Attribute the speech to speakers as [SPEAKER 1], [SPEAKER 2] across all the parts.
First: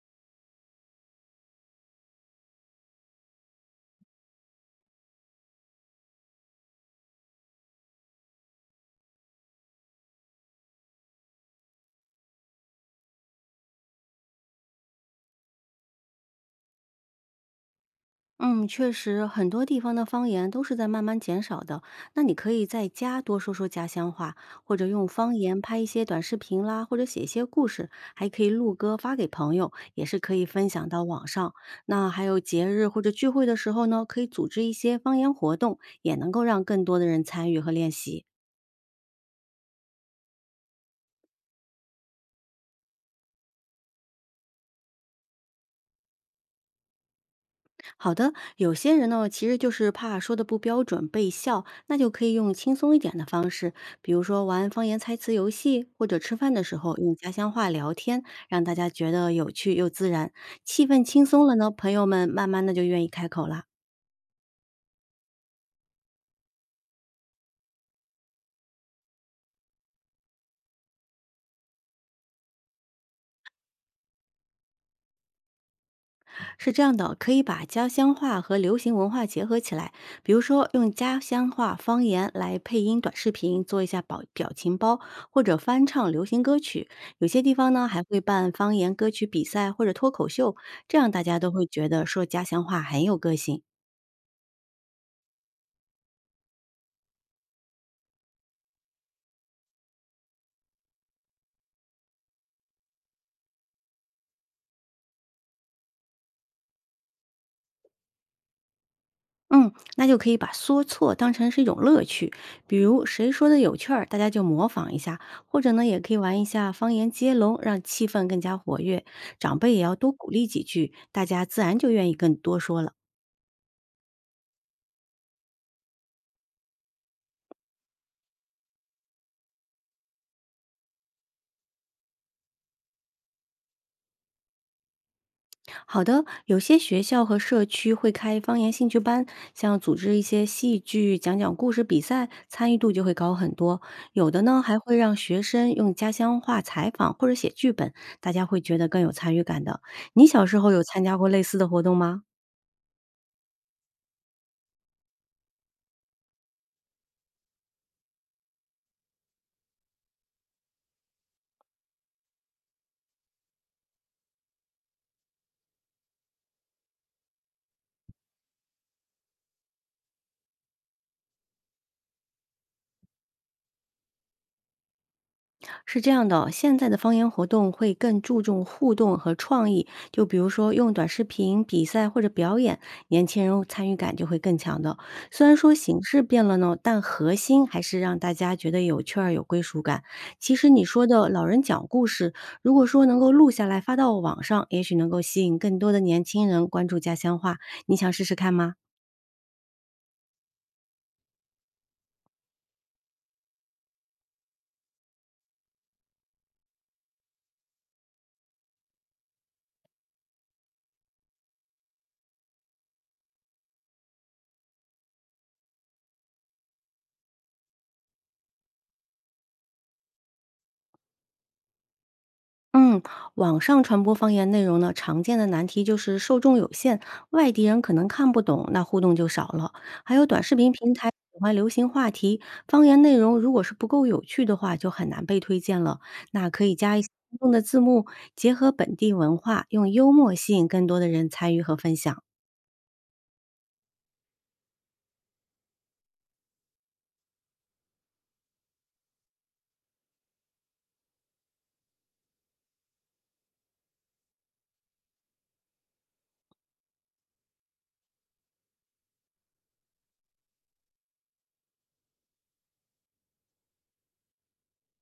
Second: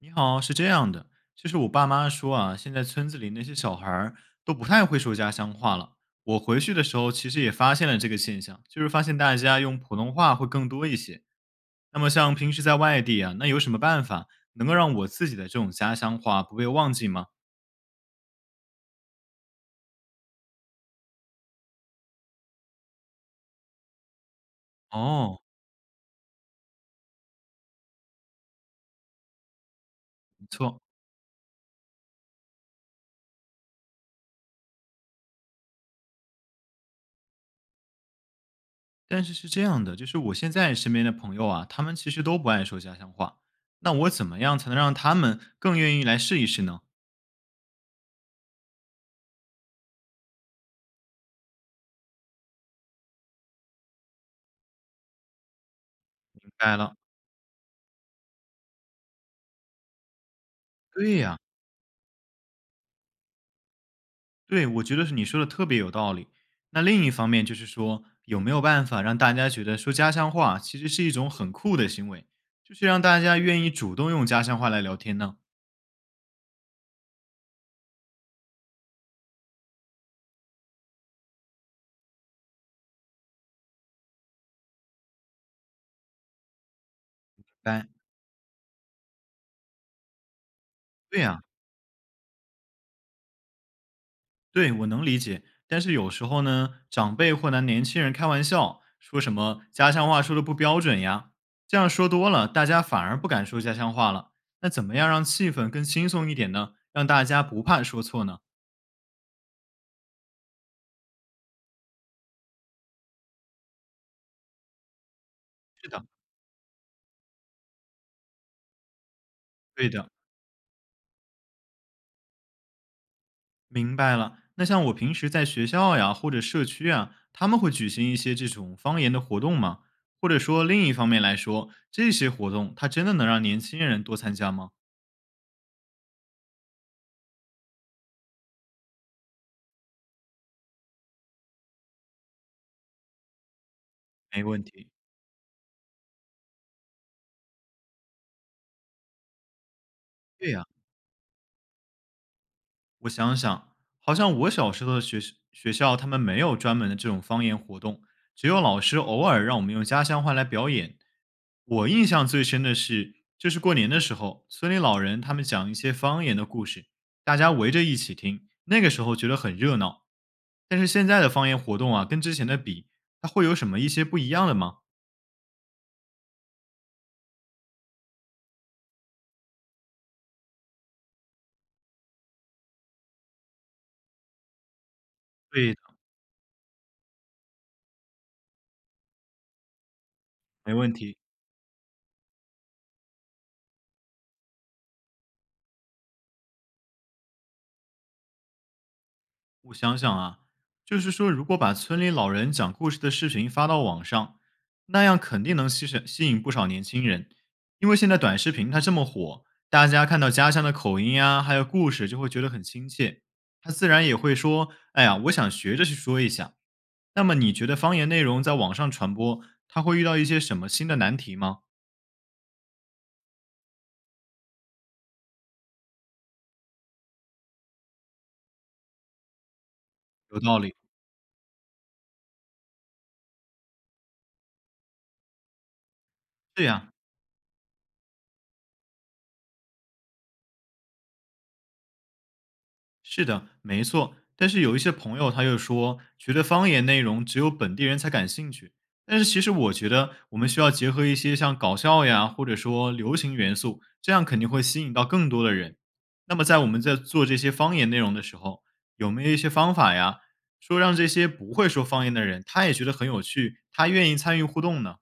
[SPEAKER 1] 你好，是这样的，就是我爸妈说啊，现在村子里那些小孩儿都不太会说家乡话了。我回去的时候，其实也发现了这个现象，就是发现大家用普通话会更多一些。那么像平时在外地啊，那有什么办法能够让我自己的这种家乡话不被忘记吗？
[SPEAKER 2] 嗯，确实，很多地方的方言都是在慢慢减少的。那你可以在家多说说家乡话，或者用方
[SPEAKER 1] 哦，
[SPEAKER 2] 言拍一些短视频啦，或者写一些故事，还可以录歌发给朋友，也是可以
[SPEAKER 1] 没
[SPEAKER 2] 分
[SPEAKER 1] 错。
[SPEAKER 2] 享到网上。那还有节日或者聚会的时候呢，可以组织一些方言活动，也能够让更多的人参与和练习。
[SPEAKER 1] 但是是这样的，就是我现在身边的朋友啊，他们其实都不爱说家乡话。那我怎么样才能让他们更愿意来试一试呢？
[SPEAKER 2] 好的，有些人呢，其实就是怕说的不标准被笑，那就可以用轻松一点的方式，比如说玩方言猜词游戏，或者吃
[SPEAKER 1] 明
[SPEAKER 2] 饭的时
[SPEAKER 1] 白了。
[SPEAKER 2] 候用家乡话聊天，让大家觉得有趣又自然，气氛
[SPEAKER 1] 对
[SPEAKER 2] 轻
[SPEAKER 1] 呀、
[SPEAKER 2] 松了呢，朋友们慢慢的就愿意开口啦。
[SPEAKER 1] 对，我觉得是你说的特别有道理。那另一方面就是说，有没有办法让大家觉得说家乡话其实是一种很酷的行为，就是让大家愿意主动用家乡话来聊天呢？
[SPEAKER 2] 是这样的，可以把家乡话和流行文化结合起来，比如说用家乡话方言来配音短视频，做一下表情包，或者翻唱流行歌曲。有些地方呢
[SPEAKER 1] 哎，
[SPEAKER 2] 还会办方言歌曲比赛或者脱口秀，这样
[SPEAKER 1] 对
[SPEAKER 2] 大家
[SPEAKER 1] 呀、
[SPEAKER 2] 都会觉得说家乡话很有个性。
[SPEAKER 1] 对我能理解。但是有时候呢，长辈或拿年轻人开玩笑，说什么家乡话说的不标准呀，这样说多了，大家反而不敢说家乡话了。那怎么样让气氛更轻松一点呢？让大家不怕说错呢？
[SPEAKER 2] 嗯，那就可以把说错当成是一种乐趣，比如谁说的有趣儿，大家就模仿一下，或者呢，
[SPEAKER 1] 是
[SPEAKER 2] 也
[SPEAKER 1] 的，
[SPEAKER 2] 可以玩一下方言接龙，让气氛更加活跃。长辈也
[SPEAKER 1] 对
[SPEAKER 2] 要
[SPEAKER 1] 的。
[SPEAKER 2] 多鼓励几句，大家自然就愿意更多说了。
[SPEAKER 1] 明白了。那像我平时在学校呀，或者社区啊，他们会举行一些这种方言的活动吗？或者说另一方面来说，这些活动它真的能让年轻人多参加吗？
[SPEAKER 2] 好的，有些学校和社区会开方言兴趣班，像组织一些戏剧、讲讲故事比赛，参与度就会高很多。有的
[SPEAKER 1] 没
[SPEAKER 2] 呢，
[SPEAKER 1] 问
[SPEAKER 2] 还
[SPEAKER 1] 题。
[SPEAKER 2] 会让学生用家乡话采访或者写剧本，大家会觉得更有参与感的。你小
[SPEAKER 1] 对
[SPEAKER 2] 时
[SPEAKER 1] 呀，
[SPEAKER 2] 候有参加过类似的活动吗？
[SPEAKER 1] 我想想，好像我小时候的学校他们没有专门的这种方言活动，只有老师偶尔让我们用家乡话来表演。我印象最深的是，就是过年的时候，村里老人他们讲一些方言的故事，大家围着一起听，那个时候觉得很热闹。但是现在的方言活动啊，跟之前的比，它会有什么一些不一样的吗？
[SPEAKER 2] 是这样的哦，现在的方言活动会更注重互动和创意，就比如说用短视频、比赛或者表演，年轻人参与感就会更强的。虽然说
[SPEAKER 1] 对的，
[SPEAKER 2] 形式变了呢，但核心还是让大家觉得有趣儿、有归属感。其实
[SPEAKER 1] 没
[SPEAKER 2] 你
[SPEAKER 1] 问
[SPEAKER 2] 说
[SPEAKER 1] 题。
[SPEAKER 2] 的老人讲故事，如果说能够录下来发到网上，也许能够吸引更多的年轻人关注家乡话。你想试试看吗？
[SPEAKER 1] 我想想啊，就是说，如果把村里老人讲故事的视频发到网上，那样肯定能吸引不少年轻人，因为现在短视频它这么火，大家看到家乡的口音啊，还有故事，就会觉得很亲切，他自然也会说：“哎呀，我想学着去说一下。”那么你觉得方言内容在网上传播，它会遇到一些什么新的难题吗？
[SPEAKER 2] 嗯，网上传播方言内容呢，常见的难题就是受众有限，外地人可能看不懂，那互动就少了。还有
[SPEAKER 1] 有
[SPEAKER 2] 短视
[SPEAKER 1] 道
[SPEAKER 2] 频
[SPEAKER 1] 理。
[SPEAKER 2] 平台喜欢流行话题，方言内容如果是不够有趣的话，就很难被推荐了。那可
[SPEAKER 1] 对
[SPEAKER 2] 以
[SPEAKER 1] 呀、
[SPEAKER 2] 加一些互动的字幕，结合本地文化，用幽默吸引更多的人参与和分享。
[SPEAKER 1] 是的，没错。但是有一些朋友他又说，觉得方言内容只有本地人才感兴趣。但是其实我觉得，我们需要结合一些像搞笑呀，或者说流行元素，这样肯定会吸引到更多的人。那么在我们在做这些方言内容的时候，有没有一些方法呀，说让这些不会说方言的人，他也觉得很有趣，他愿意参与互动呢？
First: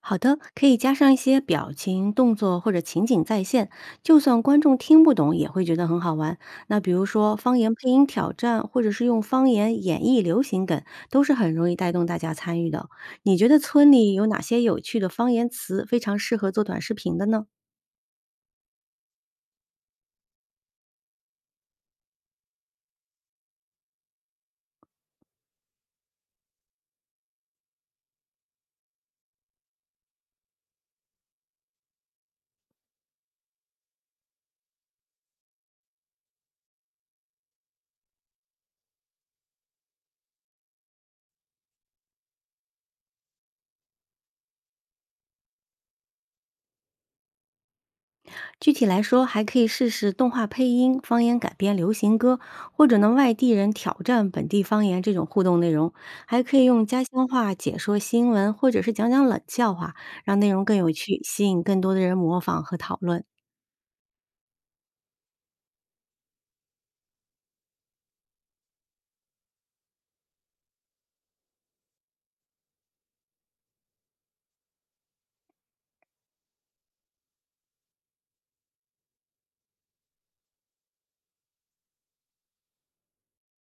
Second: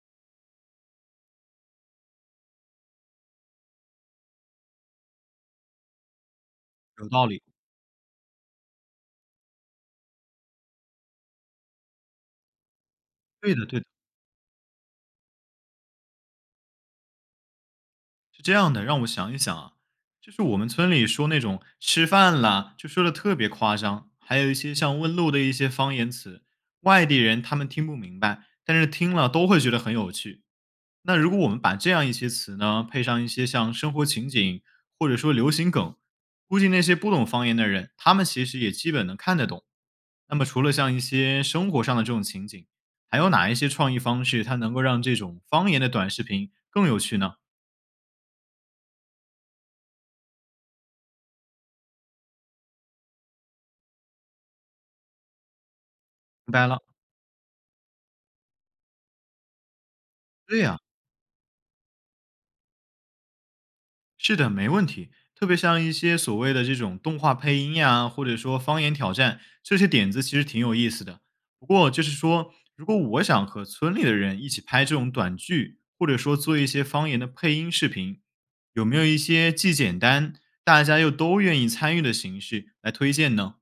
[SPEAKER 2] 好的，可以加上一些表情、动作或者情景再现，就算观众听不懂也会觉得很好玩。那比如
[SPEAKER 1] 有道
[SPEAKER 2] 说
[SPEAKER 1] 理。
[SPEAKER 2] 方言配音挑战，或者是用方言演绎流行梗，都是很容易带动大家参与的。你觉
[SPEAKER 1] 对
[SPEAKER 2] 得
[SPEAKER 1] 的，对的。
[SPEAKER 2] 村里有哪些有趣的方言词非常适合做短视频的呢？
[SPEAKER 1] 是这样的，让我想一想啊，就是我们村里说那种吃饭啦，就说的特别夸张，还有一些像问路的一些方言词，外地人他们听不明白，但是听了都会觉得很有趣。那如果我们把这样一些词呢，配上一些像生活情景或者说流行梗，估计那些不懂方言的人，他们其实也基本能看得懂。那么除了像一些生活上的这种情景，还有哪一些创意方式，它能够让这种方言的短视频更有趣呢？
[SPEAKER 2] 具体来说，还可以试试动画配音、方言改编流行歌，或者呢外地人挑战本地方言这种互动内容，还
[SPEAKER 1] 明
[SPEAKER 2] 可以
[SPEAKER 1] 白了，
[SPEAKER 2] 用家乡话解说新闻，或者是讲讲冷笑话，让内
[SPEAKER 1] 对
[SPEAKER 2] 容更
[SPEAKER 1] 呀、
[SPEAKER 2] 有趣，吸引更多的人模仿和讨论。
[SPEAKER 1] 是的，没问题。特别像一些所谓的这种动画配音呀，或者说方言挑战，这些点子其实挺有意思的。不过就是说，如果我想和村里的人一起拍这种短剧，或者说做一些方言的配音视频，有没有一些既简单，大家又都愿意参与的形式来推荐呢？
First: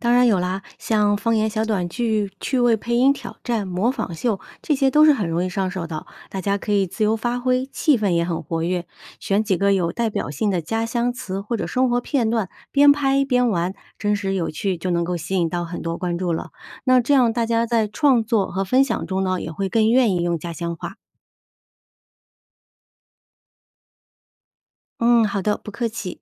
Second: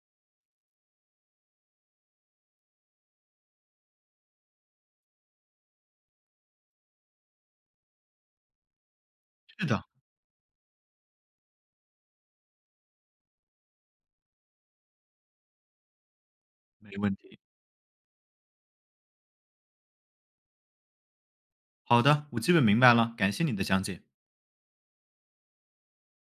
[SPEAKER 2] 当然有啦，像方言小短剧、趣味配音挑战、模仿秀，这些都是很容易上手的，大家可以自由发挥，气氛也很活跃。选几
[SPEAKER 1] 是
[SPEAKER 2] 个
[SPEAKER 1] 的，
[SPEAKER 2] 有代表性的家乡词或者生活片段，边拍边玩，真实有趣，就能够吸引到很多关注了。
[SPEAKER 1] 没
[SPEAKER 2] 那这
[SPEAKER 1] 问
[SPEAKER 2] 样
[SPEAKER 1] 题。
[SPEAKER 2] 大家在创作和分享中呢，也会更愿意用家乡话。
[SPEAKER 1] 好的，我基本明白了，感谢你的讲解。
[SPEAKER 2] 嗯，好的，不客气。